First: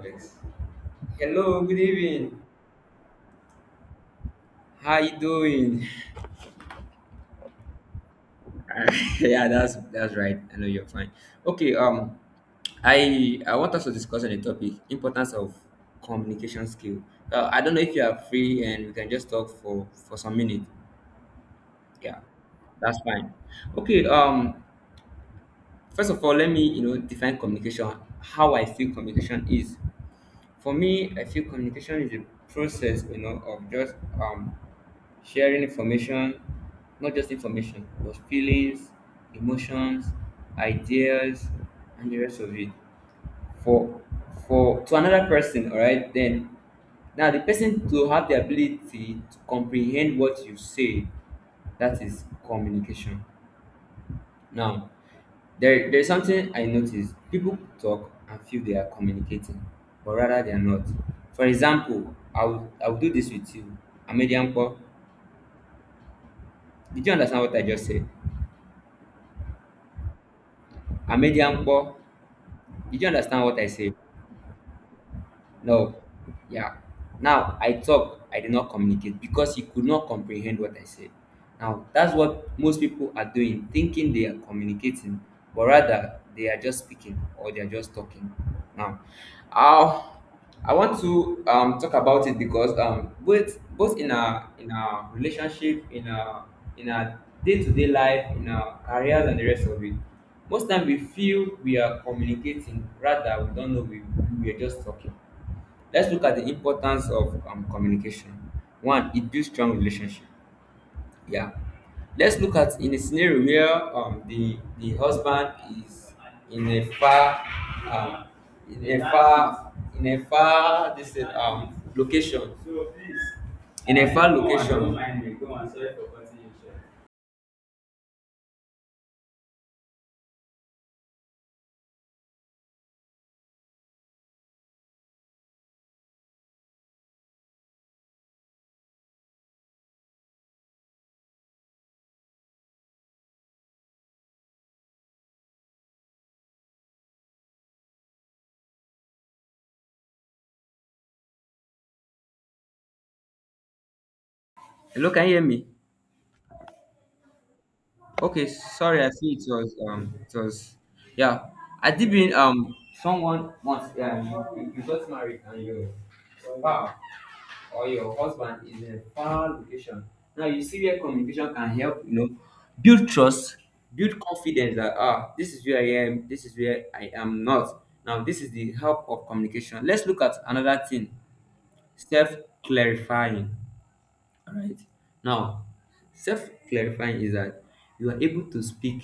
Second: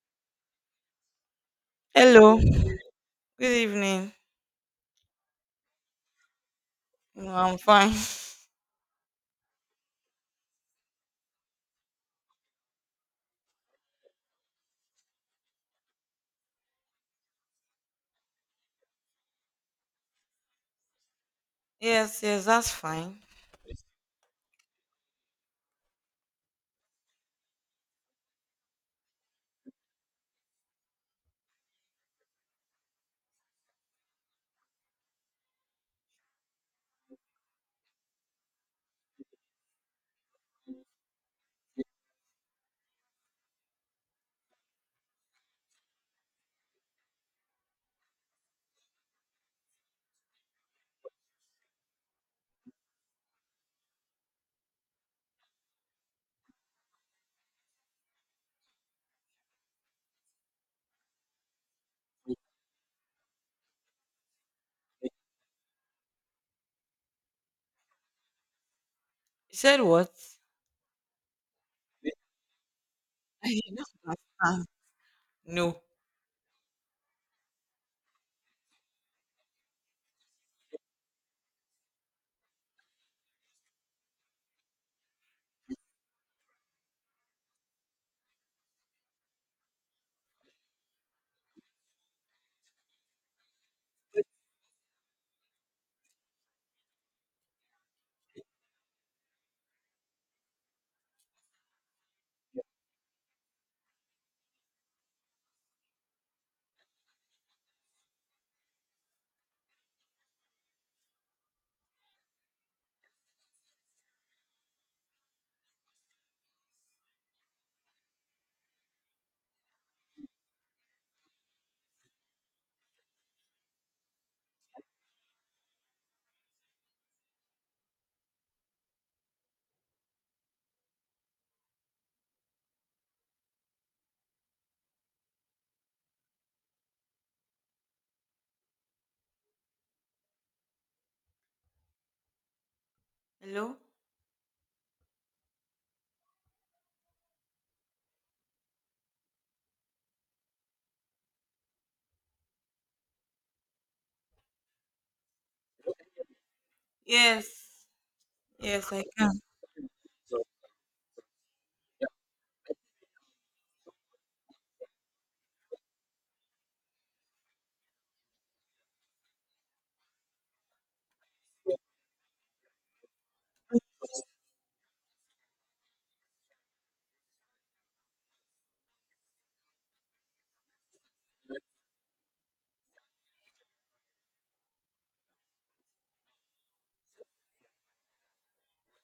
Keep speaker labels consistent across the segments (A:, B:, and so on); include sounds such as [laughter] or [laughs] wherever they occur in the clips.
A: Alex. Hello, good
B: Hello,
A: evening.
B: good evening.
A: How you doing?
B: No, I'm fine. [laughs]
A: [laughs] Yeah, that's right. I know you're fine. Okay, I want us to discuss on the topic importance of communication skill. I don't know if you are free and we can just talk for some minutes. Yeah,
B: Yes, yes, that's
A: that's
B: fine.
A: fine. Okay, first of all, let me define communication. How I feel communication is. For me, I feel communication is a process, of just um, sharing information, not just information, but feelings, emotions, ideas, and the rest of it. For for to another person, all right, then now the person to have the ability to comprehend what you say, that is communication. Now there's something I notice. People talk and feel they are communicating, but rather they are not. For example, I will do this with you. Amediampo, did you understand what I just said?
B: You said what?
A: Amediampo, did you understand
B: I
A: what
B: did
A: I said?
B: not understand. No.
A: No. Yeah. Now I talk, I did not communicate because he could not comprehend what I said. Now that's what most people are doing, thinking they are communicating, but rather they are just speaking or they are just talking. Now, uh, I want to talk about it because both in our relationship, in our day-to-day life, in our careers and the rest of it, most time we feel we are communicating, rather we don't know we are just talking. Let's look at the importance of communication. One, it builds strong relationship. Yeah. Let's look at in a scenario where the husband is in a far um, in a far in a far this is, location in a far location.
B: Hello?
A: Hello, can you hear me?
B: Yes,
A: Okay,
B: yes,
A: sorry,
B: I
A: I
B: can.
A: see it was yeah. I did been someone once yeah you got married and your spouse or your husband is in a far location. Now you see where communication can help, build trust, build confidence that this is where I am, this is where I am not. Now this is the help of communication. Let's look at another thing, self clarifying. All right. Now, self clarifying is that you are able to speak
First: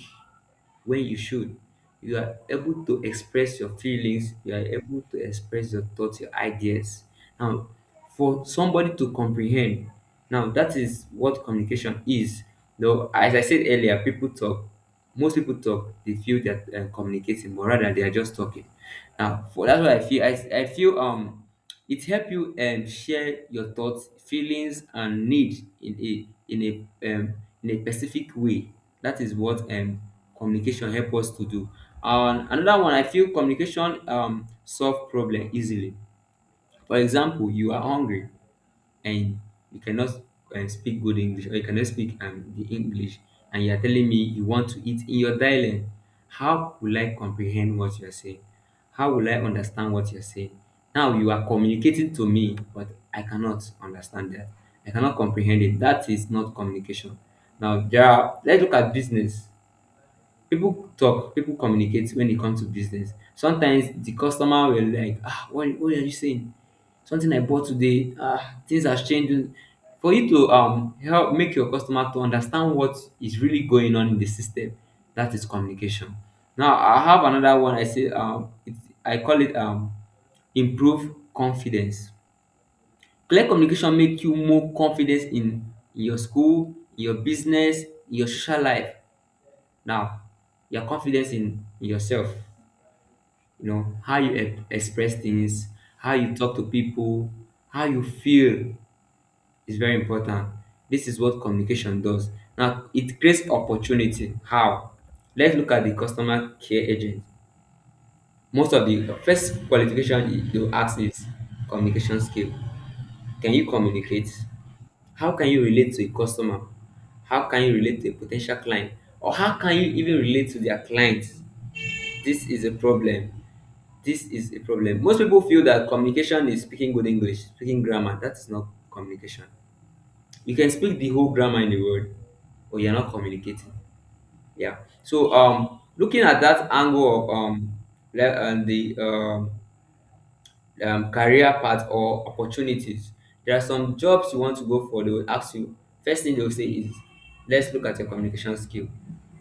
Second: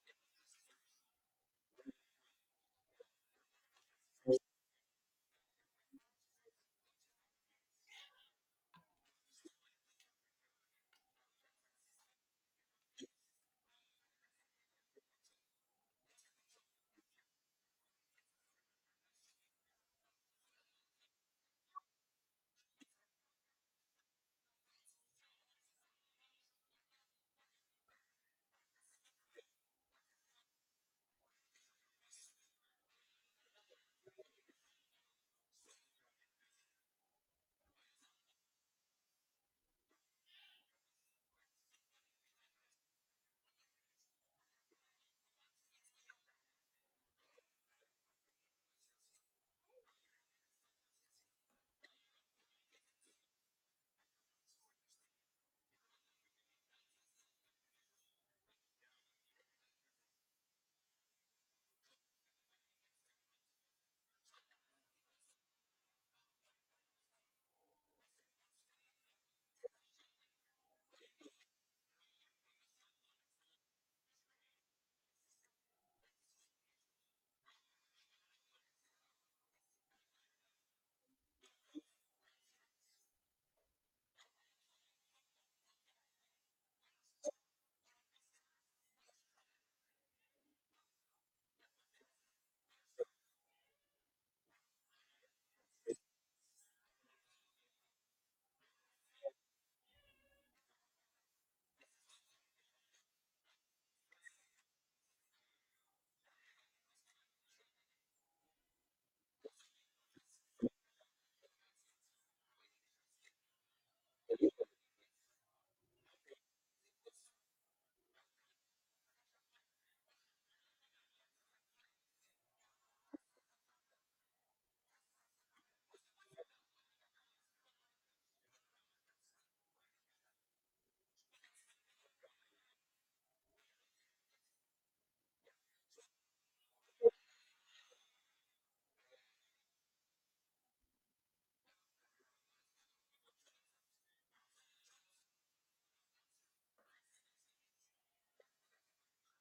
A: when you should. You are able to express your feelings. You are able to express your thoughts, your ideas. Now, for somebody to comprehend, now that is what communication is. Though, as I said earlier, people talk. Most people talk. They feel that communicating, but rather they are just talking. Now, for that's what I feel. I feel it help you share your thoughts feelings and need in a specific way that is what communication help us to do. And another one I feel communication solve problem easily. For example, you are hungry and you cannot speak good English or you cannot speak the English, and you are telling me you want to eat in your dialect, how will I comprehend what you are saying? How will I understand what you're saying? Now you are communicating to me, but I cannot understand that. I cannot comprehend it. That is not communication. Now, let's look at business. People talk, people communicate. When it comes to business, sometimes the customer will like, what are you saying? Something I bought today, things has changed. For you to help make your customer to understand what is really going on in the system, that is communication. Now I have another one I say I call it improve confidence. Clear communication make you more confident in your school, in your business, in your social life. Now, your confidence in yourself, how you express things, how you talk to people, how you feel is very important. This is what communication does. Now, it creates opportunity. How? Let's look at the customer care agent. Most of the first qualification they will ask is communication skill. Can you communicate? How can you relate to a customer? How can you relate to a potential client? Or how can you even relate to their clients? This is a problem. This is a problem. Most people feel that communication is speaking good English, speaking grammar. That is not communication. You can speak the whole grammar in the world, but you're not communicating. Yeah. So looking at that angle of le- and the career path or opportunities. There are some jobs you want to go for, they will ask you, first thing they will say is, let's look at your communication skill.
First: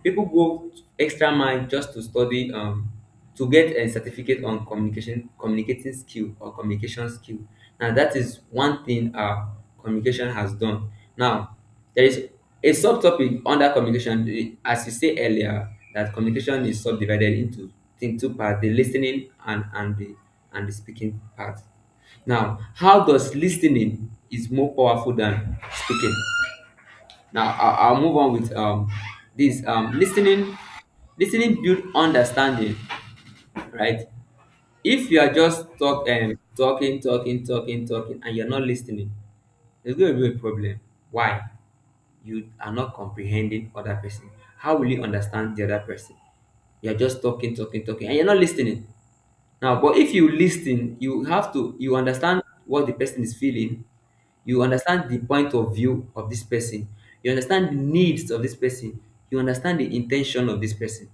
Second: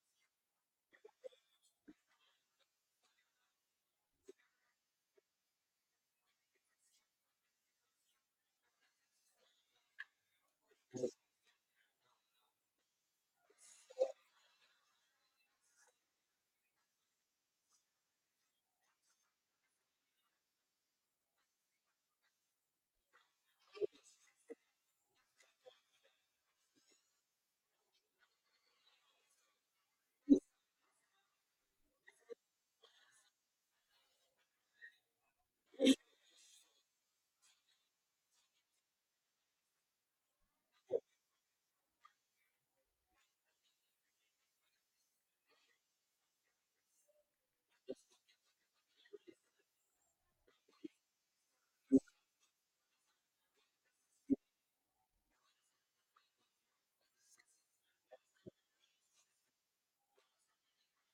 A: People go extra mile just to study to get a certificate on communication communicating skill or communication skill. Now that is one thing our communication has done. Now there is a subtopic under communication, as you said earlier, that communication is subdivided into two parts: the listening and the speaking part. Now, how does listening is more powerful than speaking? Now, I'll move on with this listening. Listening build understanding, right? If you are just talking, talking, talking, talking, and you're not listening, there's going to be a problem. Why? You are not comprehending other person. How will you understand the other person? You're just talking, talking, talking, and you're not listening. Now, but if you listen, you have to you understand what the person is feeling. You understand the point of view of this person. You understand the needs of this person. You understand the intention of this person.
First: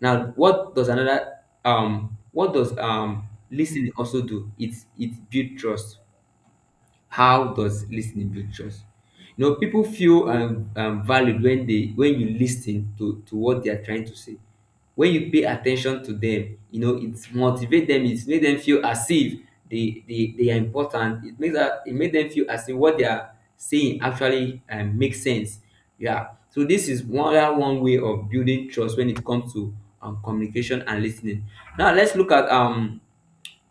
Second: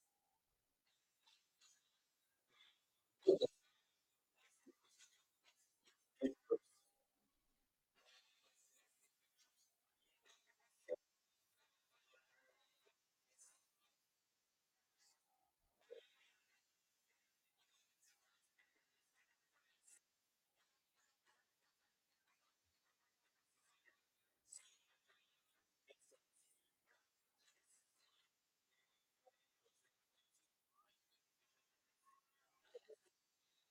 A: Now, what does listening also do? It build trust. How does listening build trust? You know, people feel valued when they when you listen to what they are trying to say. When you pay attention to them, it motivates them. It makes them feel as if they are important. It makes them feel as if what they are saying actually makes sense. Yeah. So this is one way of building trust when it comes to communication and listening. Now let's look at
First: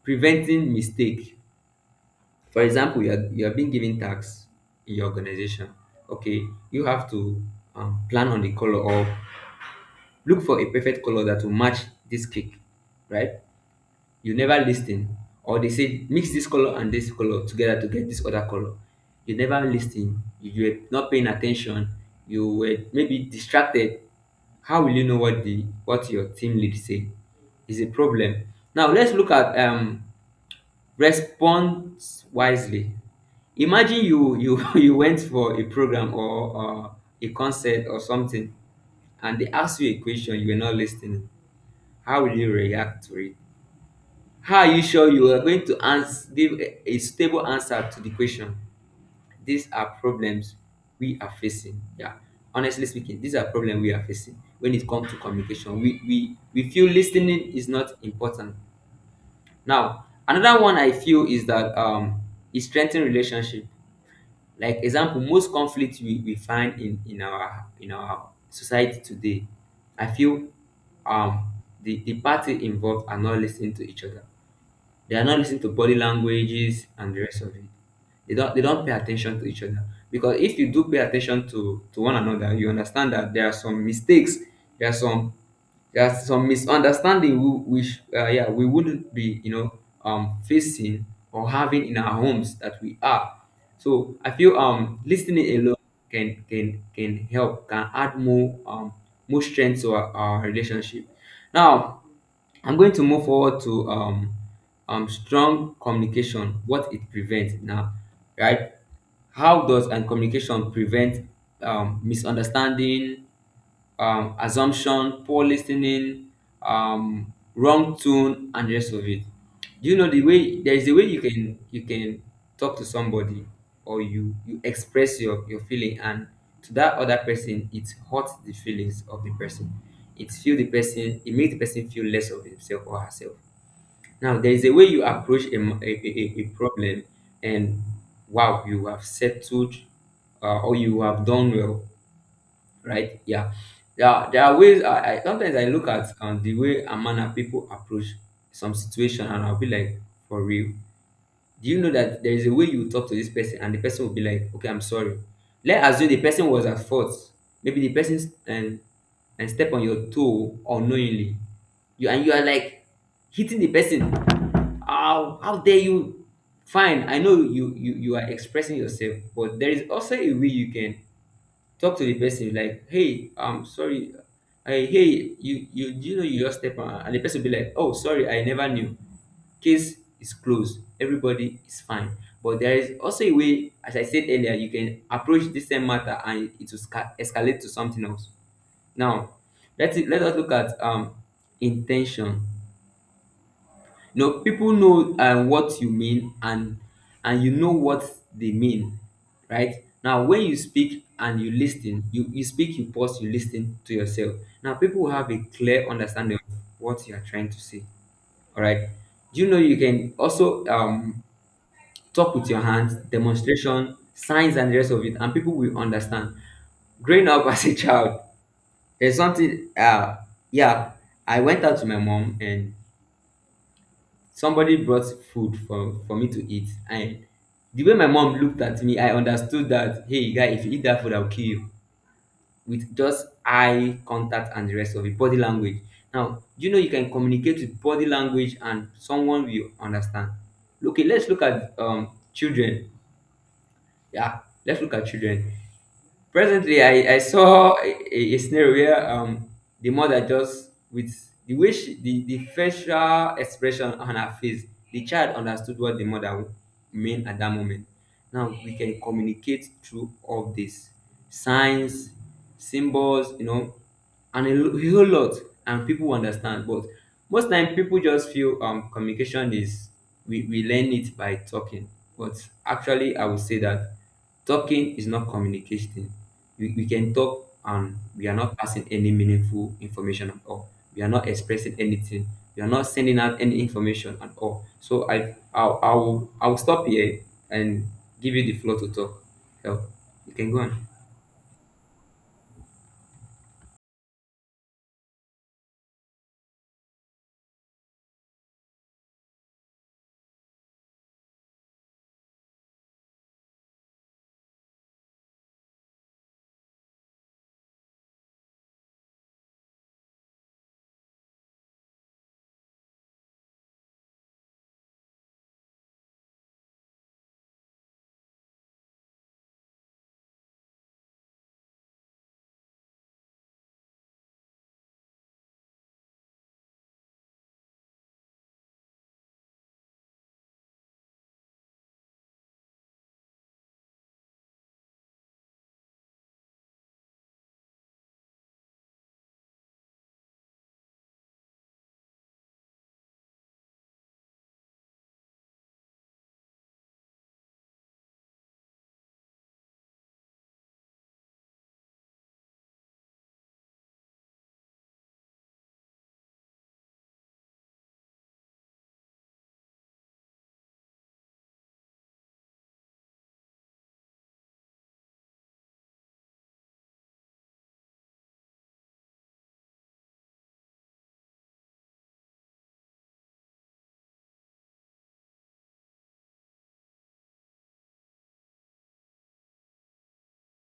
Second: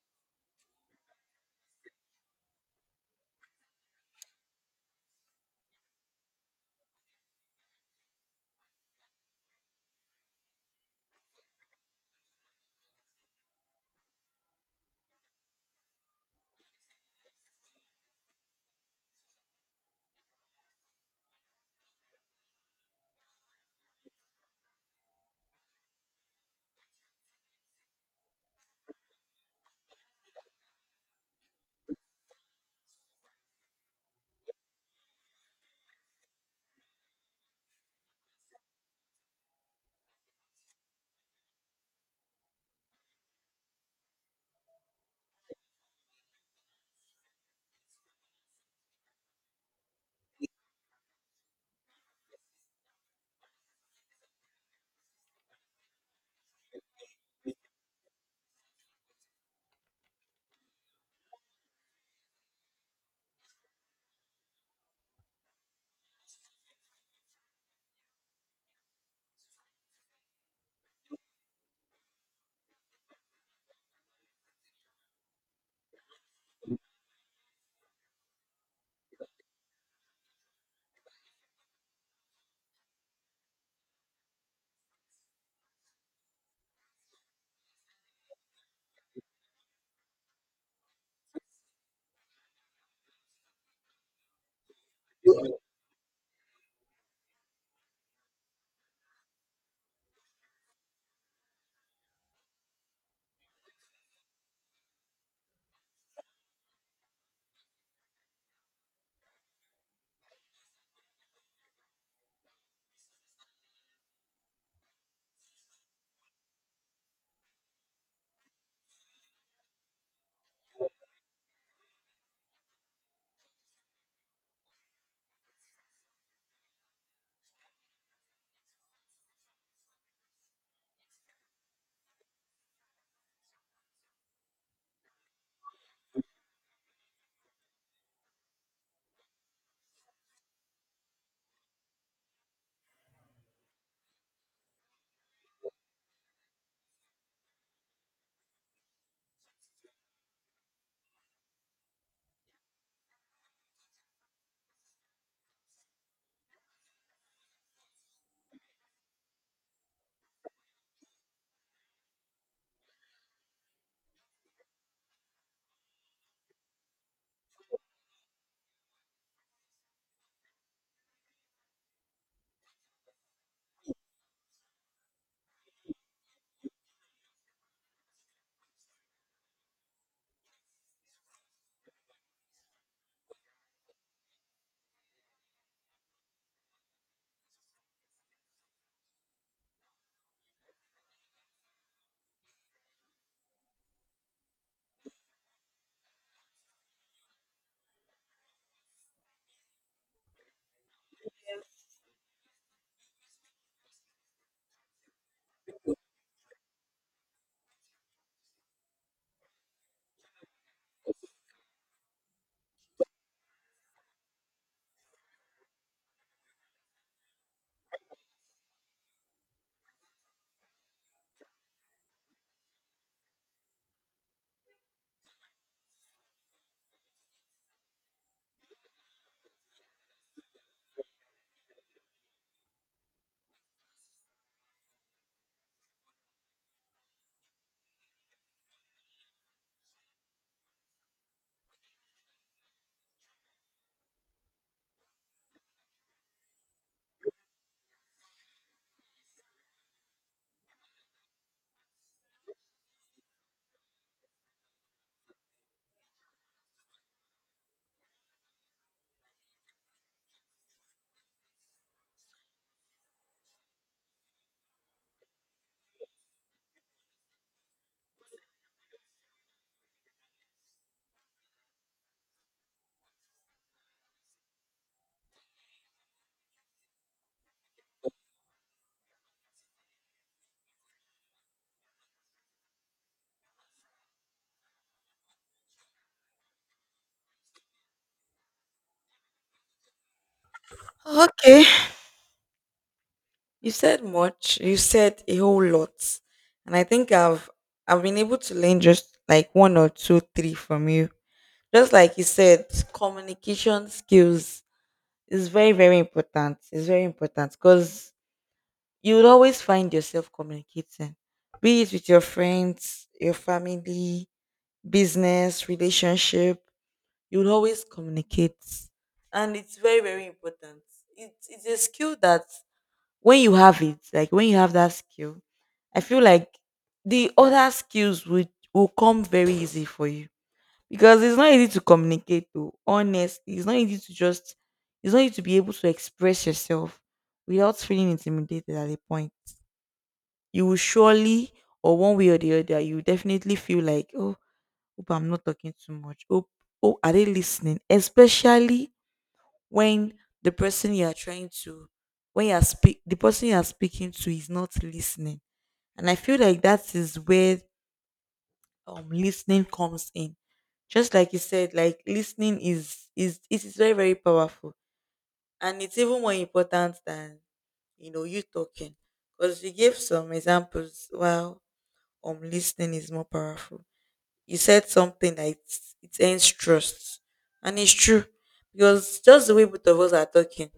A: preventing mistake. For example, you are being given tax in your organization. Okay, you have to plan on the color or look for a perfect color that will match this cake, right? You never listen, or they say mix this color and this color together to get this other color. You never listen. You were not paying attention. You were maybe distracted. How will you know what your team lead say? Is a problem. Now let's look at respond wisely. Imagine you [laughs] you went for a program or a concert or something, and they ask you a question you were not listening. How will you react to it? How are you sure you are going to answer, give a stable answer to the question? These are problems we are facing. Yeah, honestly speaking, these are problems we are facing when it comes to communication. We feel listening is not important. Now, another one I feel is that it strengthens relationship. Like example, most conflict we find in our society today, I feel um, the party involved are not listening to each other. They are not listening to body languages and the rest of it. They don't pay attention to each other. Because if you do pay attention to one another, you understand that there are some mistakes, there are some There are some misunderstanding which yeah we wouldn't be facing or having in our homes that we are. So I feel listening alone can can can help can add more more strength to our relationship. Now I'm going to move forward to strong communication, what it prevents now, right? How does and communication prevent misunderstanding, assumption, poor listening, wrong tone and rest of it. Do you know there is a way you can talk to somebody, or you express your feeling, and to that other person it hurts the feelings of the person. It makes the person feel less of himself or herself. Now there is a way you approach a, m- a problem and wow you have settled, or you have done well, right? Yeah, yeah. There are ways. I sometimes I look at the way and manner people approach some situation, and I'll be like, for real. Do you know that there is a way you talk to this person, and the person will be like, okay, I'm sorry. Let's assume the person was at fault. Maybe the person s- and step on your toe unknowingly. You are like hitting the person. How dare you? Fine, I know you are expressing yourself, but there is also a way you can talk to the person like, hey, I'm sorry. Hey, you do you know you just step on, and the person will be like, oh sorry, I never knew. Case is closed, everybody is fine. But there is also a way, as I said earlier, you can approach this same matter and it will escalate to something else. Now let's let us look at intention. No, people know what you mean, and you know what they mean, right? Now when you speak and you listen, you speak, you pause, you listen to yourself. Now people have a clear understanding of what you are trying to say, all right? Do you know you can also talk with your hands, demonstration, signs and the rest of it, and people will understand. Growing up [laughs] as a child, there's something yeah, I went out to my mom, and somebody brought food for me to eat, and the way my mom looked at me, I understood that, hey guy, if you eat that food, I'll kill you. With just eye contact and the rest of it, body language. Now do you know you can communicate with body language, and someone will understand? Okay, let's look at children. Yeah, let's look at children. Presently, I saw a scenario where the mother just, with the way the facial expression on her face, the child understood what the mother meant at that moment. Now we can communicate through all this signs, symbols, and a whole lot, and people understand. But most time, people just feel communication is we learn it by talking. But actually, I would say that talking is not communicating. We can talk and we are not passing any meaningful information at all. We are not expressing anything. We are not sending out any information at all. So I'll stop here and give you the floor to talk. Help. You can go on.
B: Okay. You said much. You said a whole lot. And I think I've been able to learn just like one or two, three from you. Just like you said, communication skills is very, very important. It's very important because you would always find yourself communicating, be it with your friends, your family, business, relationship. You would always communicate, and it's very very important. It's a skill that when you have it, like when you have that skill, I feel like the other skills would will come very easy for you because it's not easy to communicate. Though honestly, it's not easy to be able to express yourself without feeling intimidated at a point you will surely or one way or the other you definitely feel like oh hope I'm not talking too much oh oh are they listening, especially when the person you are trying to when you are speak the person you are speaking to is not listening. And I feel like that is where listening comes in. Just like you said, like listening is it is very very powerful, and it's even more important than you talking because you gave some examples. Wow. Listening is more powerful. You said something that it ends trust. And it's true. Because just the way both of us are talking,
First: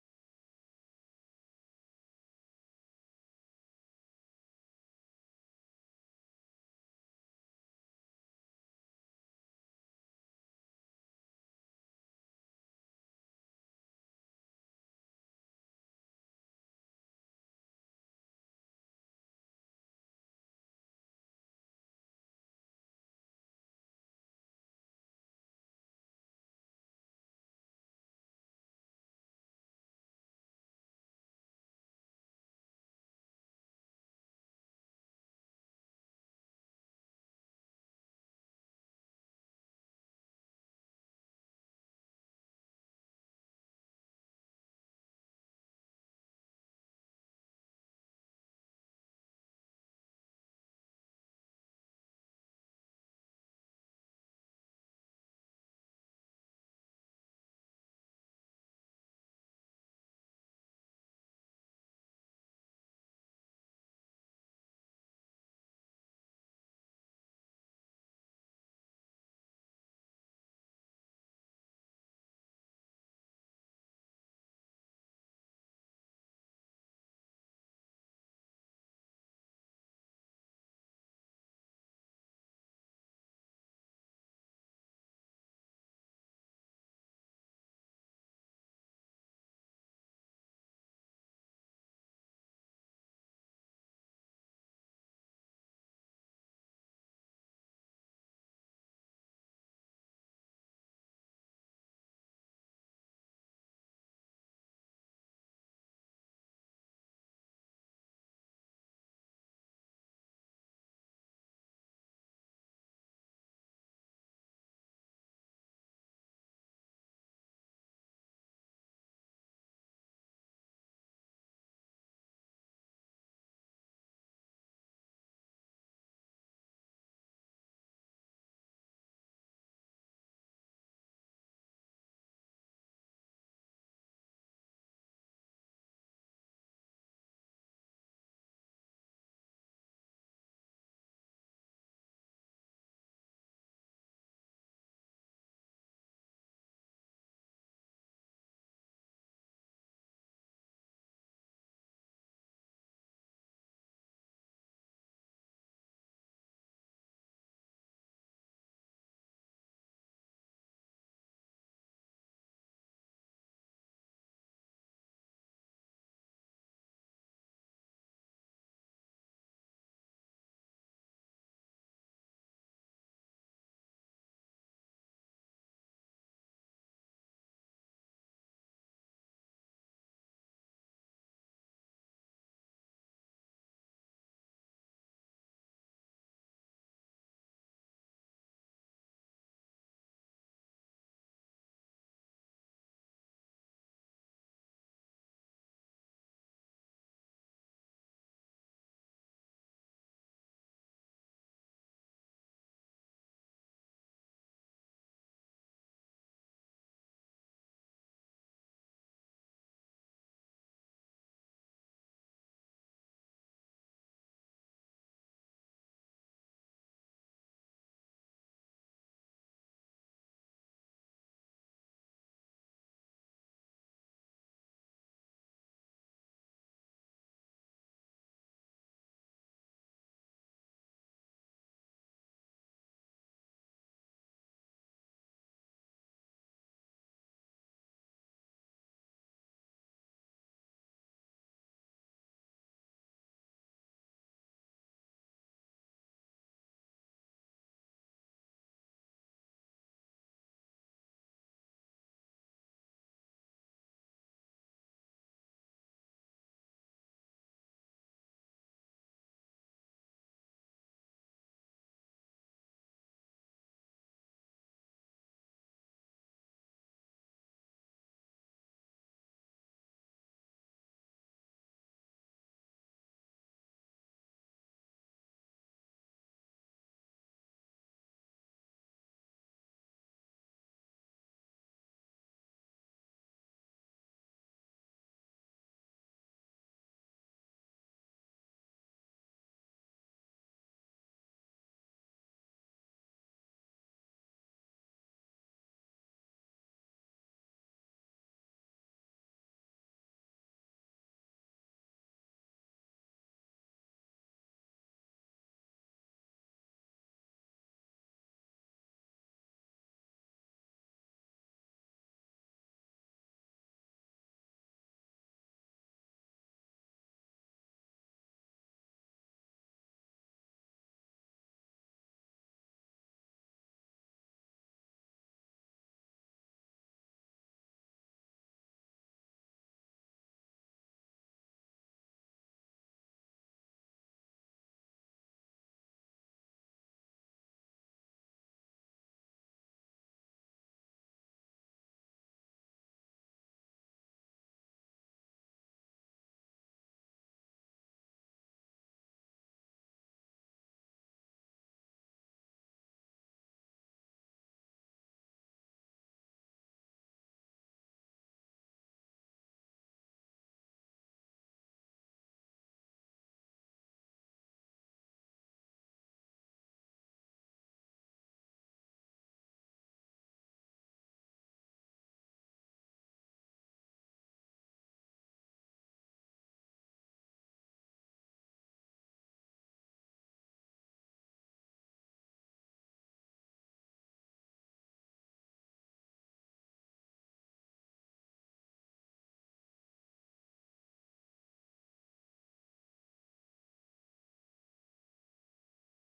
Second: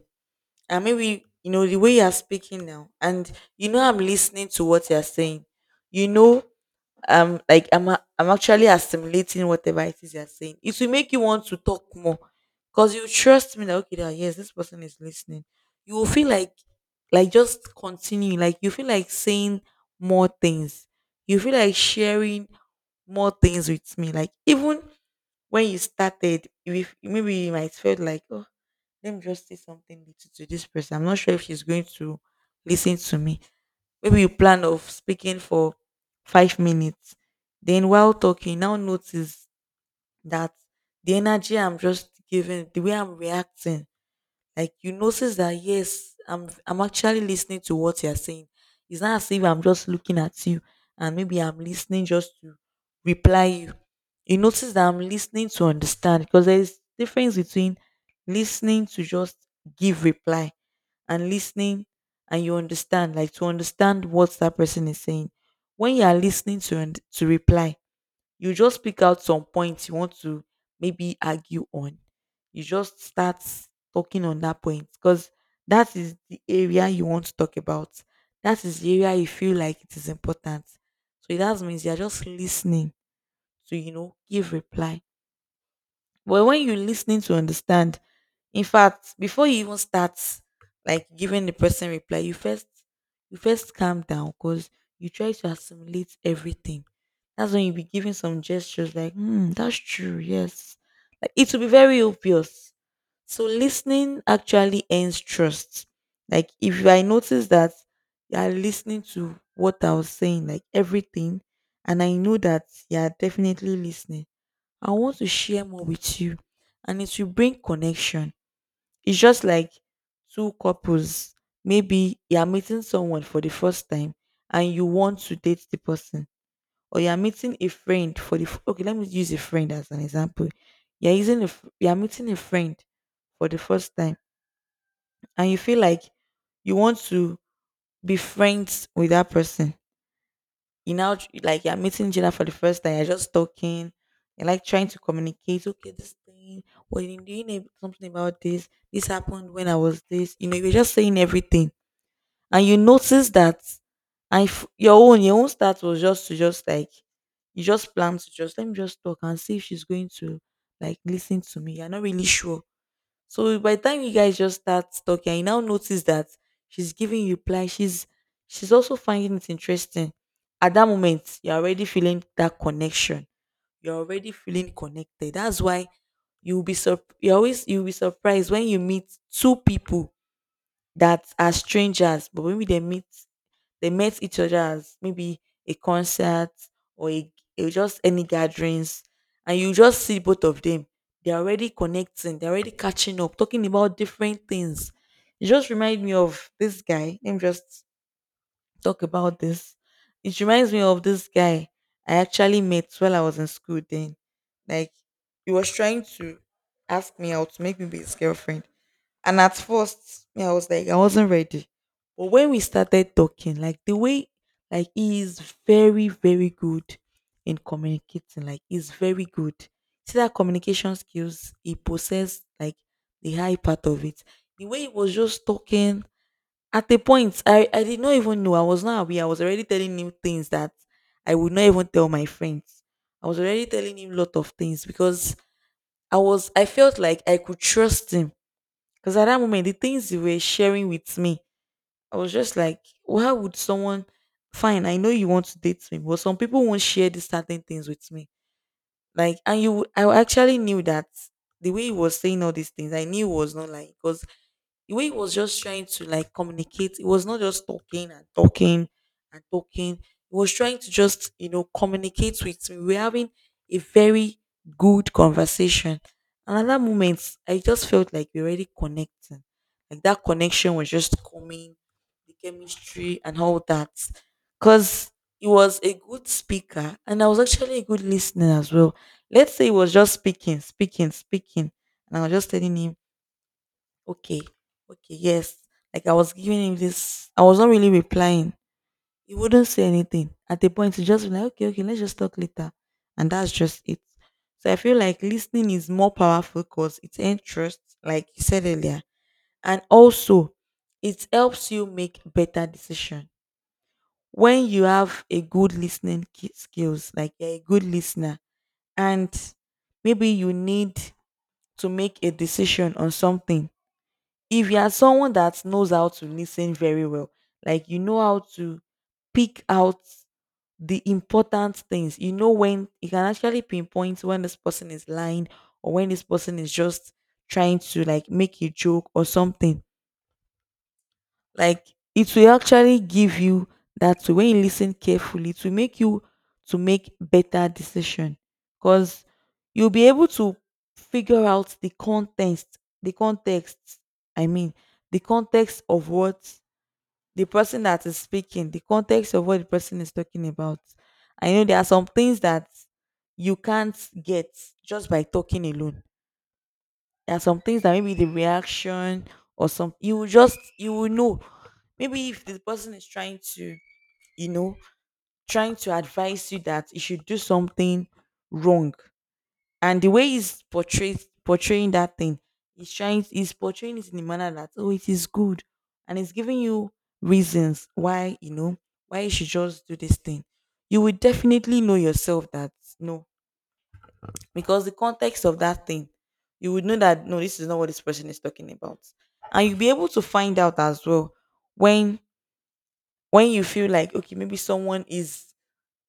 B: and maybe you know the way you are speaking now, and you know I'm listening to what you're saying. You know like I'm actually assimilating whatever it is you're saying. It will make you want to talk more because you trust me that okay, that yes, this person is listening. You will feel like, just continue, like you feel like saying more things, you feel like sharing more things with me, like even when you started, if maybe you might felt like, oh, let me just say something little to this person, I'm not sure if she's going to listen to me. Maybe you plan of speaking for 5 minutes. Then while talking, now notice that the energy I'm just giving, the way I'm reacting, like you notice that yes, I'm actually listening to what you're saying. It's not as if I'm just looking at you and maybe I'm listening just to reply you. You notice that I'm listening to understand, because there's difference between listening to just give reply, and listening and you understand, like to understand what that person is saying. When you are listening to to reply, you just pick out some points you want to maybe argue on. You just start talking on that point because that is the area you want to talk about. That is the area you feel like it is important. So that means you're just listening to, give reply. But when you're listening to understand, in fact, before you even start like giving the person reply, you first calm down because you try to assimilate everything. That's when you be giving some gestures like, hmm, that's true, yes. Like it will be very obvious. So listening actually earns trust. Like if I notice that you are listening to what I was saying, like everything, and I know that you are definitely listening. I want to share more with you, and it will bring connection. It's just like two couples. Maybe you are meeting someone for the first time and you want to date the person, or you are meeting a friend for okay, let me use a friend as an example. You are meeting a friend for the first time, and you feel like you want to be friends with that person. Like you're meeting Gina for the first time, you're just talking, you're like trying to communicate, okay, this thing, well, you doing something about this, this happened when I was this, you know, you're just saying everything. And you notice that, and if your own start was just to just like, you just plan to just let me just talk and see if she's going to like listen to me. You're not really sure, so by the time you guys just start talking, and you now notice that she's giving you reply, she's also finding it interesting. At that moment, you're already feeling that connection. You're already feeling connected. That's why you'll be surp- you always you'll be surprised when you meet two people that are strangers, but when they meet, they met each other as maybe a concert or just any gatherings, and you just see both of them. They're already connecting. They're already catching up, talking about different things. It just reminds me of this guy. Let me just talk about this. It reminds me of this guy I actually met while I was in school. Then, like, he was trying to ask me out to make me be his girlfriend, and at first, me, I was like, I wasn't ready. But when we started talking, like the way, like he is very, very good in communicating. Like he's very good. See that communication skills he possessed, like the high part of it. The way he was just talking. At the point, I did not even know. I was not aware. I was already telling him things that I would not even tell my friends. I was already telling him a lot of things because I felt like I could trust him, because at that moment, the things you were sharing with me, I was just like, why would someone, fine, I know you want to date me, but some people won't share these certain things with me. Like, and you, I actually knew that the way he was saying all these things, I knew he was not lying. Because the way he was just trying to like communicate, it was not just talking and talking and talking. He was trying to just, communicate with me. We were having a very good conversation. And at that moment, I just felt like we were already connecting. Like that connection was just coming, the chemistry and all that. Because he was a good speaker and I was actually a good listener as well. Let's say he was just speaking, speaking, speaking. And I was just telling him, okay. Okay. Yes. Like I was giving him this, I was not really replying. He wouldn't say anything. At the point, he just be like, okay, okay, let's just talk later. And that's just it. So I feel like listening is more powerful because it's interest, like you said earlier. And also, it helps you make better decision. When you have a good listening skills, like you're a good listener, and maybe you need to make a decision on something, if you are someone that knows how to listen very well, like you know how to pick out the important things, you know when you can actually pinpoint when this person is lying or when this person is just trying to like make a joke or something, like it will actually give you that. When you listen carefully, it will make you to make better decision, because you'll be able to figure out the context, the context, I mean, the context of what the person that is speaking, the context of what the person is talking about. I know there are some things that you can't get just by talking alone. There are some things that maybe the reaction, or some, you will know. Maybe if the person is trying to, you know, trying to advise you that you should do something wrong. And the way he's portrayed portraying that thing, he's portraying it in a manner that oh, it is good. And he's giving you reasons why, why you should just do this thing. You will definitely know yourself that no, because the context of that thing, you would know that no, this is not what this person is talking about, and you'll be able to find out as well when when you feel like okay, maybe someone is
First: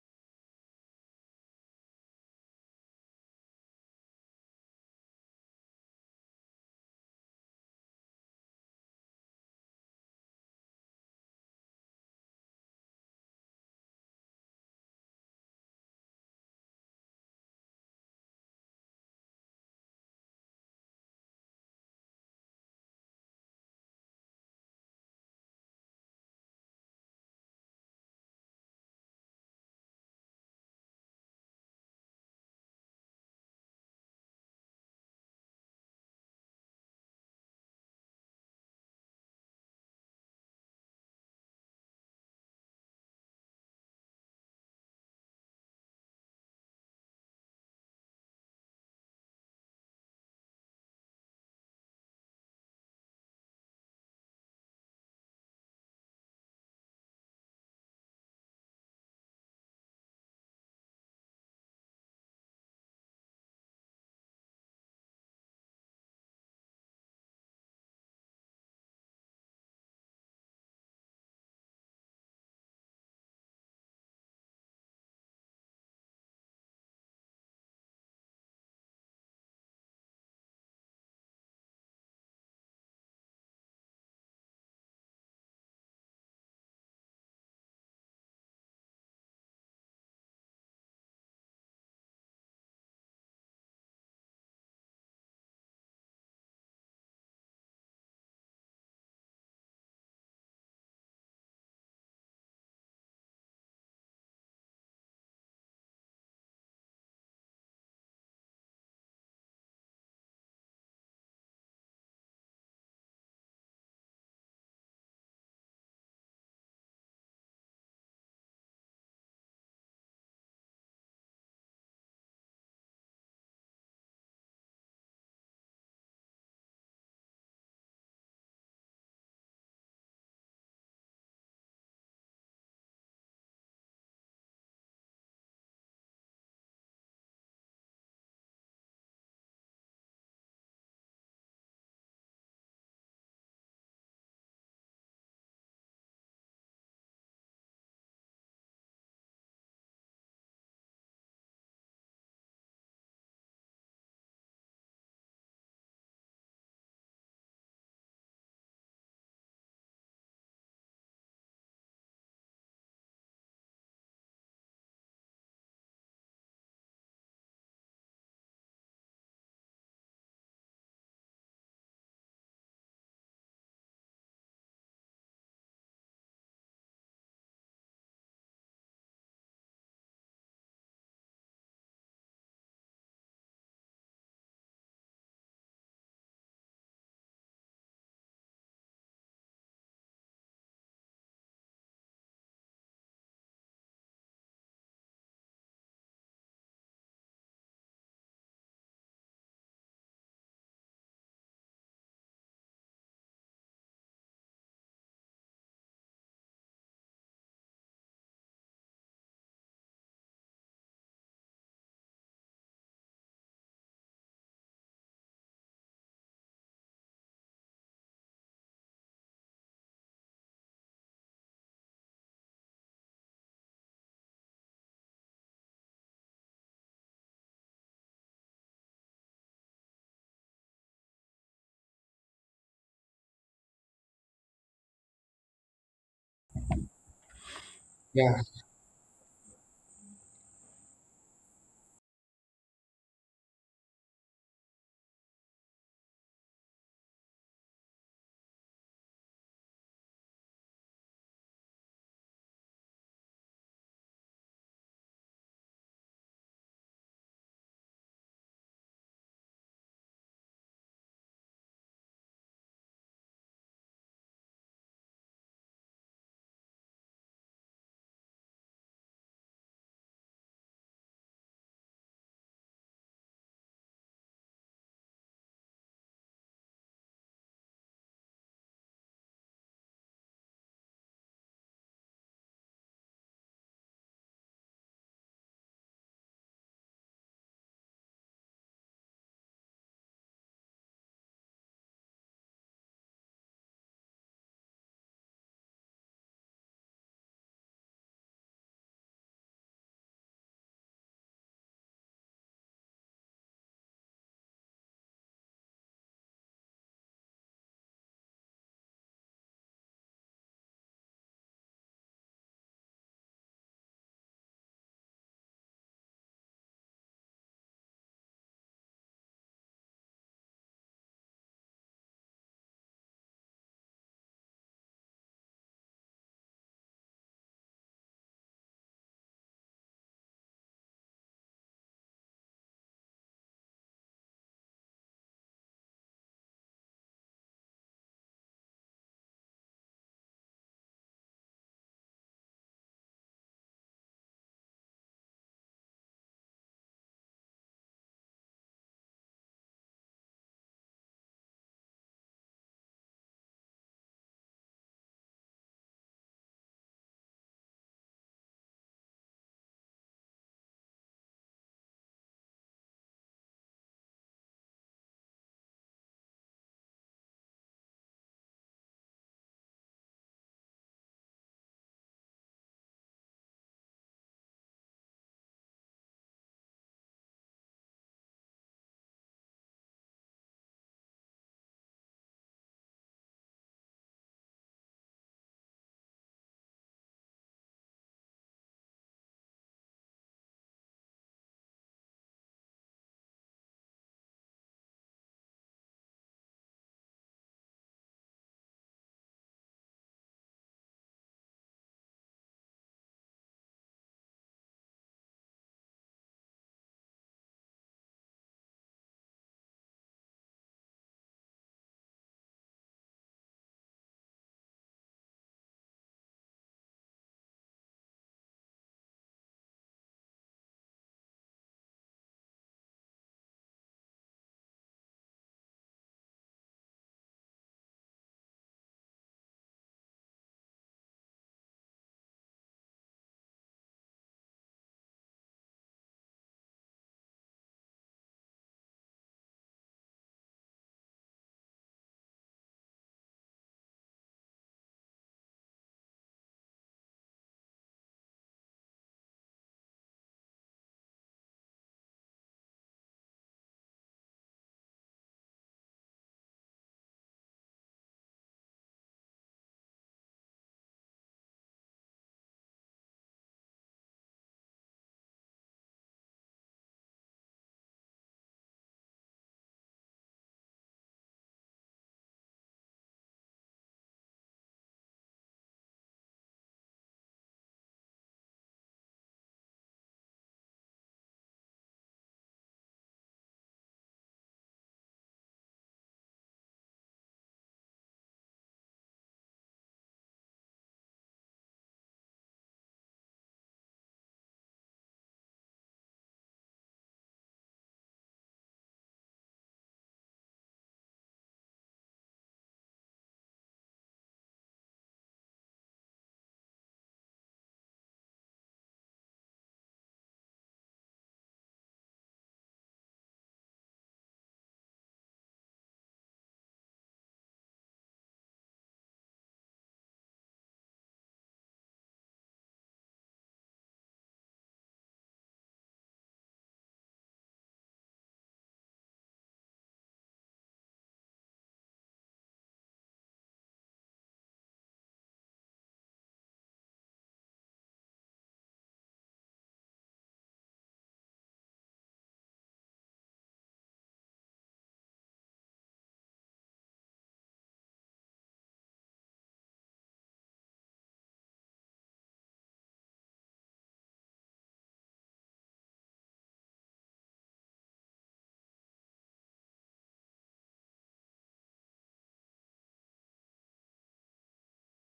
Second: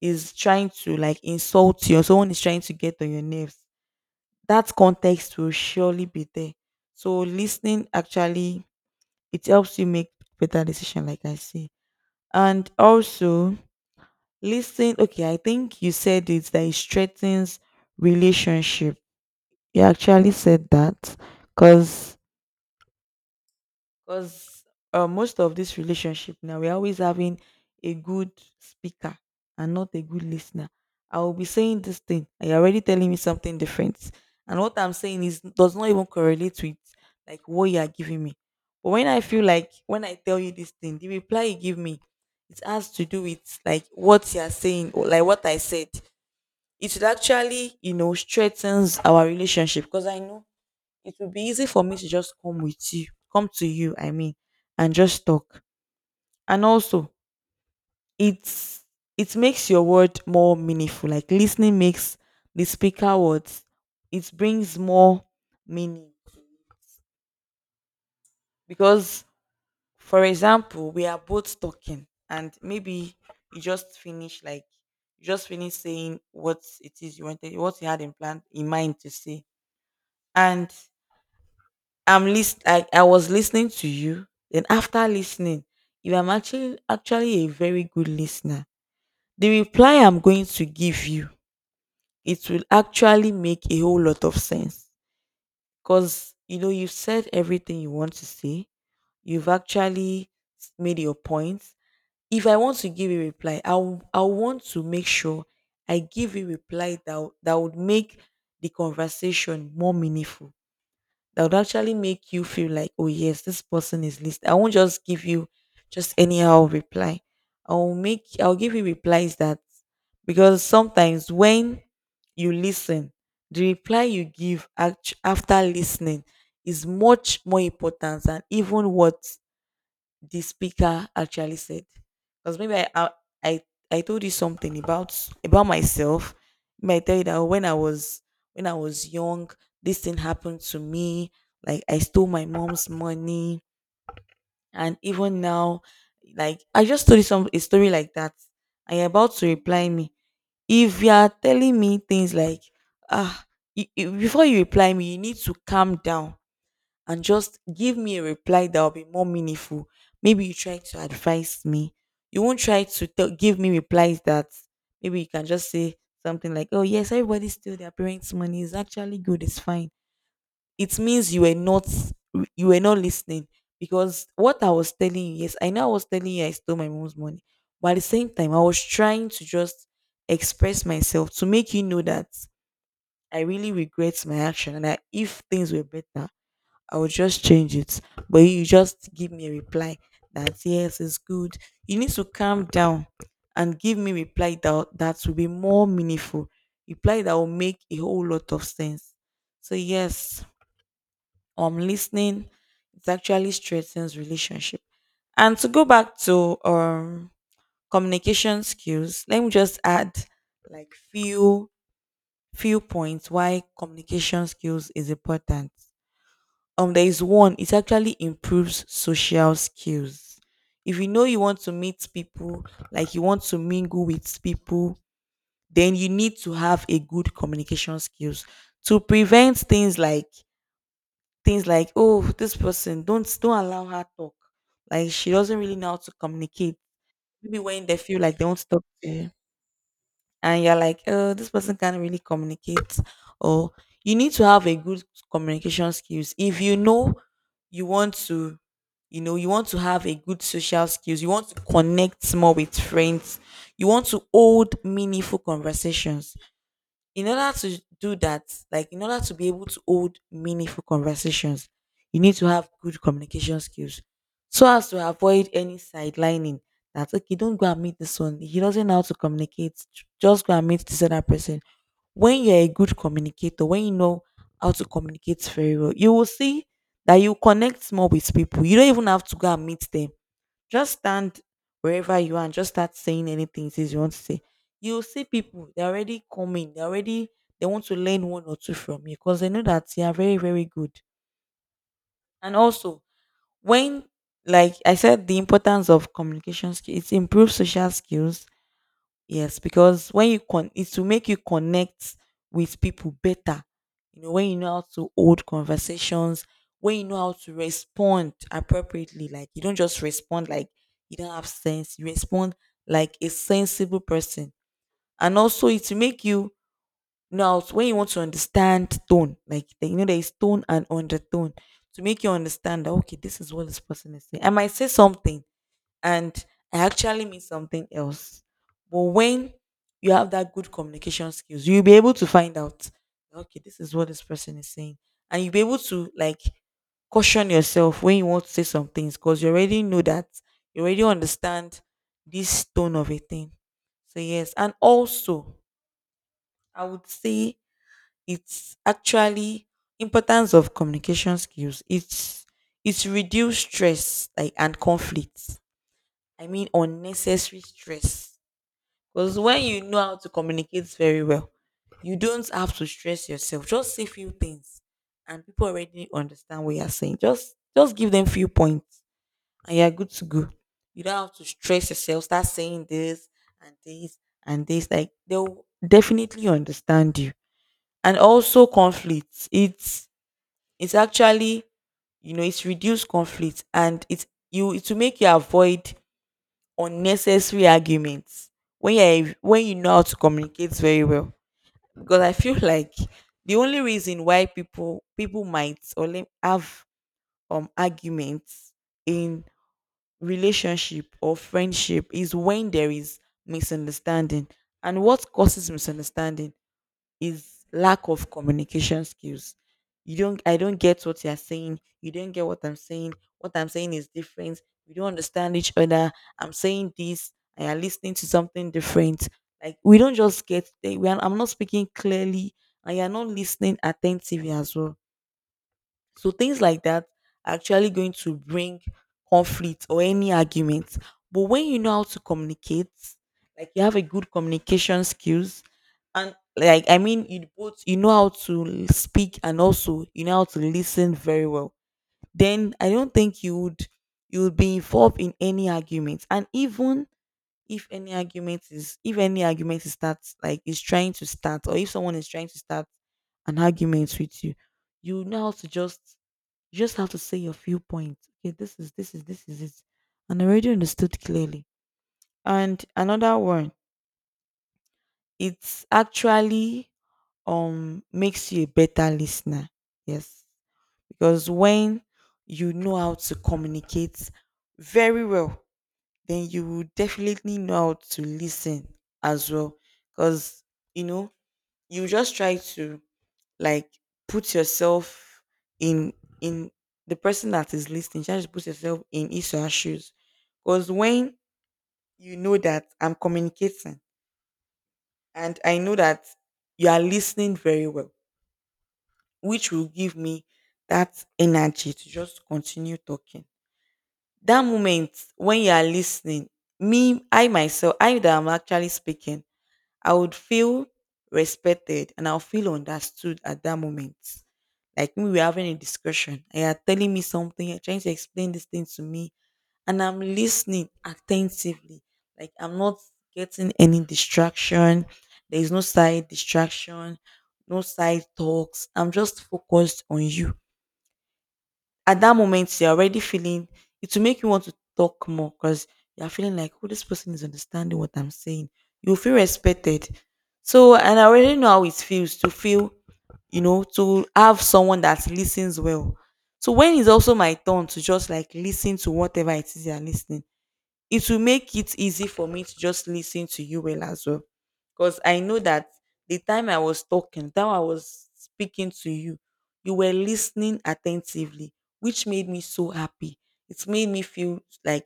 B: is trying to like insult you, or someone is trying to get on your nerves. That context will surely be there. So listening actually, it helps you make better decision, like I say, and also listening. Okay, I think you said it, that it strengthens relationship. You actually said that, because because most of this relationship now, we're always having a good speaker and not a good listener. I will be saying this thing, and you're already telling me something different. And what I'm saying is does not even correlate with like what you are giving me. But when I feel like when I tell you this thing, the reply you give me, it has to do with like what you are saying or like what I said. It will actually, strengthens our relationship because I know it would be easy for me to just come with you come to you I mean, and just talk. And also it's it makes your word more meaningful, like listening makes the speaker words, it brings more meaning. Because for example, we are both talking and maybe you just finish like you just finish saying what it is you wanted, what you had in plan in mind to say. And I was listening to you. Then after listening, you are actually a very good listener. The reply I'm going to give you, it will actually make a whole lot of sense. Because you know you've said everything you want to say. You've actually made your points. If I want to give a reply, I want to make sure I give a reply that would make the conversation more meaningful, that would actually make you feel like, oh yes, this person is listening. I won't just give you just anyhow reply. I'll give you replies that, because sometimes when you listen, the reply you give after listening is much more important than even what the speaker actually said. Because maybe i I told you something about myself. Maybe I tell you that when I was young, this thing happened to me, like I stole my mom's money. And even now, like I just told you some a story like that, and you're about to reply me. If you are telling me things like, ah, before you reply me, you need to calm down and just give me a reply that will be more meaningful. Maybe you try to advise me. You won't try to tell give me replies that, maybe you can just say something like, "Oh yes, everybody steal their parents' money. It's actually good. It's fine." It means you were not listening. Because what I was telling you, yes, I know I was telling you I stole my mom's money, but at the same time, I was trying to just express myself to make you know that I really regret my action, and that if things were better, I would just change it. But you just give me a reply that yes, it's good. You need to calm down and give me reply that will be more meaningful. Reply that will make a whole lot of sense. So yes, I'm listening. It actually strengthens relationship. And to go back to communication skills, let me just add like few points why communication skills is important. There is one, it actually improves social skills. If you know you want to meet people, like you want to mingle with people, then you need to have a good communication skills to prevent things like oh, this person don't allow her talk, like she doesn't really know how to communicate. Maybe when they feel
A: Yeah,
B: like they want to talk to you, and you're like, oh, this person can't really communicate, or you need to have a good communication skills. If you know you want to, you know, you want to have a good social skills, you want to connect more with friends, you want to hold meaningful conversations, in order to do that, like in order to be able to hold meaningful conversations, you need to have good communication skills, so as to avoid any sidelining that, okay, don't go and meet this one. He doesn't know how to communicate. Just go and meet this other person. When you're a good communicator, when you know how to communicate very well, you will see that you connect more with people. You don't even have to go and meet them, just stand wherever you are and just start saying anything it is you want to say. You'll see people, they already they want to learn one or two from you, because they know that you are very, very good. And also, when, like I said, the importance of communication skills, it improves social skills. Yes, because when you con it's to make you connect with people better. You know, when you know how to hold conversations, when you know how to respond appropriately, like you don't just respond like you don't have sense, you respond like a sensible person. And also it to make you know how to, when you want to understand tone, like you know there is tone and undertone, to make you understand that okay, this is what this person is saying. I might say something and I actually mean something else. But when you have that good communication skills, you'll be able to find out, okay, this is what this person is saying. And you'll be able to like caution yourself when you want to say some things, because you already know that, you already understand this tone of a thing. So, yes. And also, I would say it's actually importance of communication skills. It's reduced stress, like, and conflict, I mean unnecessary stress. Because when you know how to communicate very well, you don't have to stress yourself. Just say few things and people already understand what you're saying. Just give them few points and you're good to go. You don't have to stress yourself, start saying this and this and this. Like they'll definitely understand you. And also conflicts. It's actually, you know, it's reduced conflict and it will make you avoid unnecessary arguments when you're when you know how to communicate very well. Because I feel like the only reason why people might have arguments in relationship or friendship is when there is misunderstanding. And what causes misunderstanding is lack of communication skills. You don't I don't get what you're saying. You don't get what I'm saying. What I'm saying is different. We don't understand each other. I'm saying this and you're listening to something different. Like we don't just get there. I'm not speaking clearly and you're not listening attentively as well. So things like that are actually going to bring conflict or any argument. But when you know how to communicate, like you have a good communication skills, and like I mean, you both you know how to speak and also you know how to listen very well. Then I don't think you would be involved in any argument. And even if any argument is start like is trying to start, or if someone is trying to start an argument with you, you know how to just, you just have to say your viewpoint. Okay, this is it. And I already understood clearly. And another one, it's actually makes you a better listener. Yes. Because when you know how to communicate very well, then you will definitely know how to listen as well. Because you know, you just try to, like, put yourself in in the person that is listening. Just put yourself in his or her shoes. Because when you know that I'm communicating and I know that you are listening very well, which will give me that energy to just continue talking. That moment when you are listening, me, I myself, I that I'm actually speaking, I would feel respected, and I'll feel understood at that moment. Like when we're having a discussion and you're telling me something, you're trying to explain this thing to me, and I'm listening attentively. Like I'm not getting any distraction. There is no side distraction, no side talks. I'm just focused on you. At that moment you're already feeling, it will make you want to talk more, because you're feeling like, oh, this person is understanding what I'm saying. You feel respected. So, and I already know how it feels to feel, you know, to have someone that listens well. So when it's also my turn to just like listen to whatever it is you're listening, it will make it easy for me to just listen to you well as well, because I know that the time I was speaking to you, you were listening attentively, which made me so happy. It made me feel like,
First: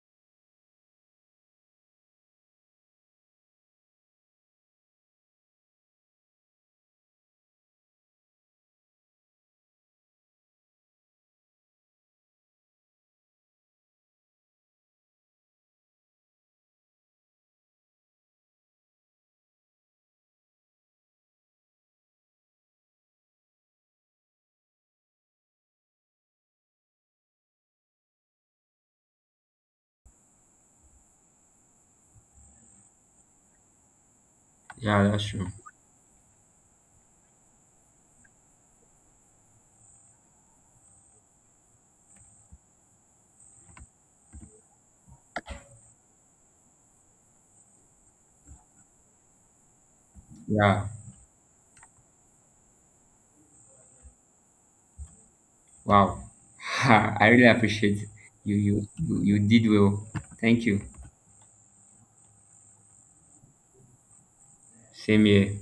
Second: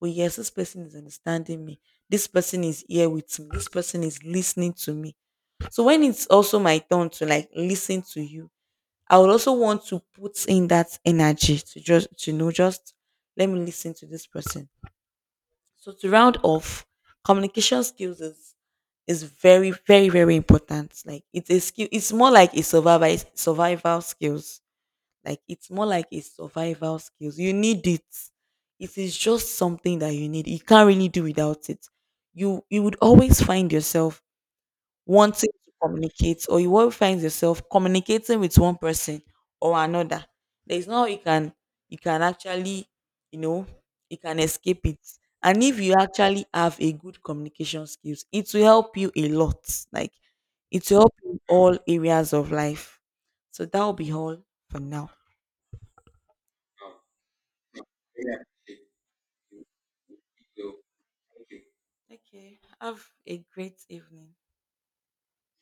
B: oh, yes, this person is understanding me. This person is here with me. This person is listening to me. So when it's also my turn to like listen to you, I would also want to put in that energy to just to know, just let me listen to this person. So to round off, communication skills is very, very, very important. Like it's a skill. It's more like a survival skills. Like it's more like a survival skills. You need it. It is just something that you need. You can't really do without it. You would always find yourself
A: yeah, that's true.
B: wanting to communicate, or you will find yourself communicating with one person or another. There's no how you can, you can actually, you know, you can escape it. And if you actually have a good communication skills, it will help you a lot. Like
A: Yeah,
B: it will help you in all areas of life. So that will be all for now.
A: wow. [laughs] I really appreciate you. You did well. Thank you.
B: Okay, have a great evening.
A: Same here.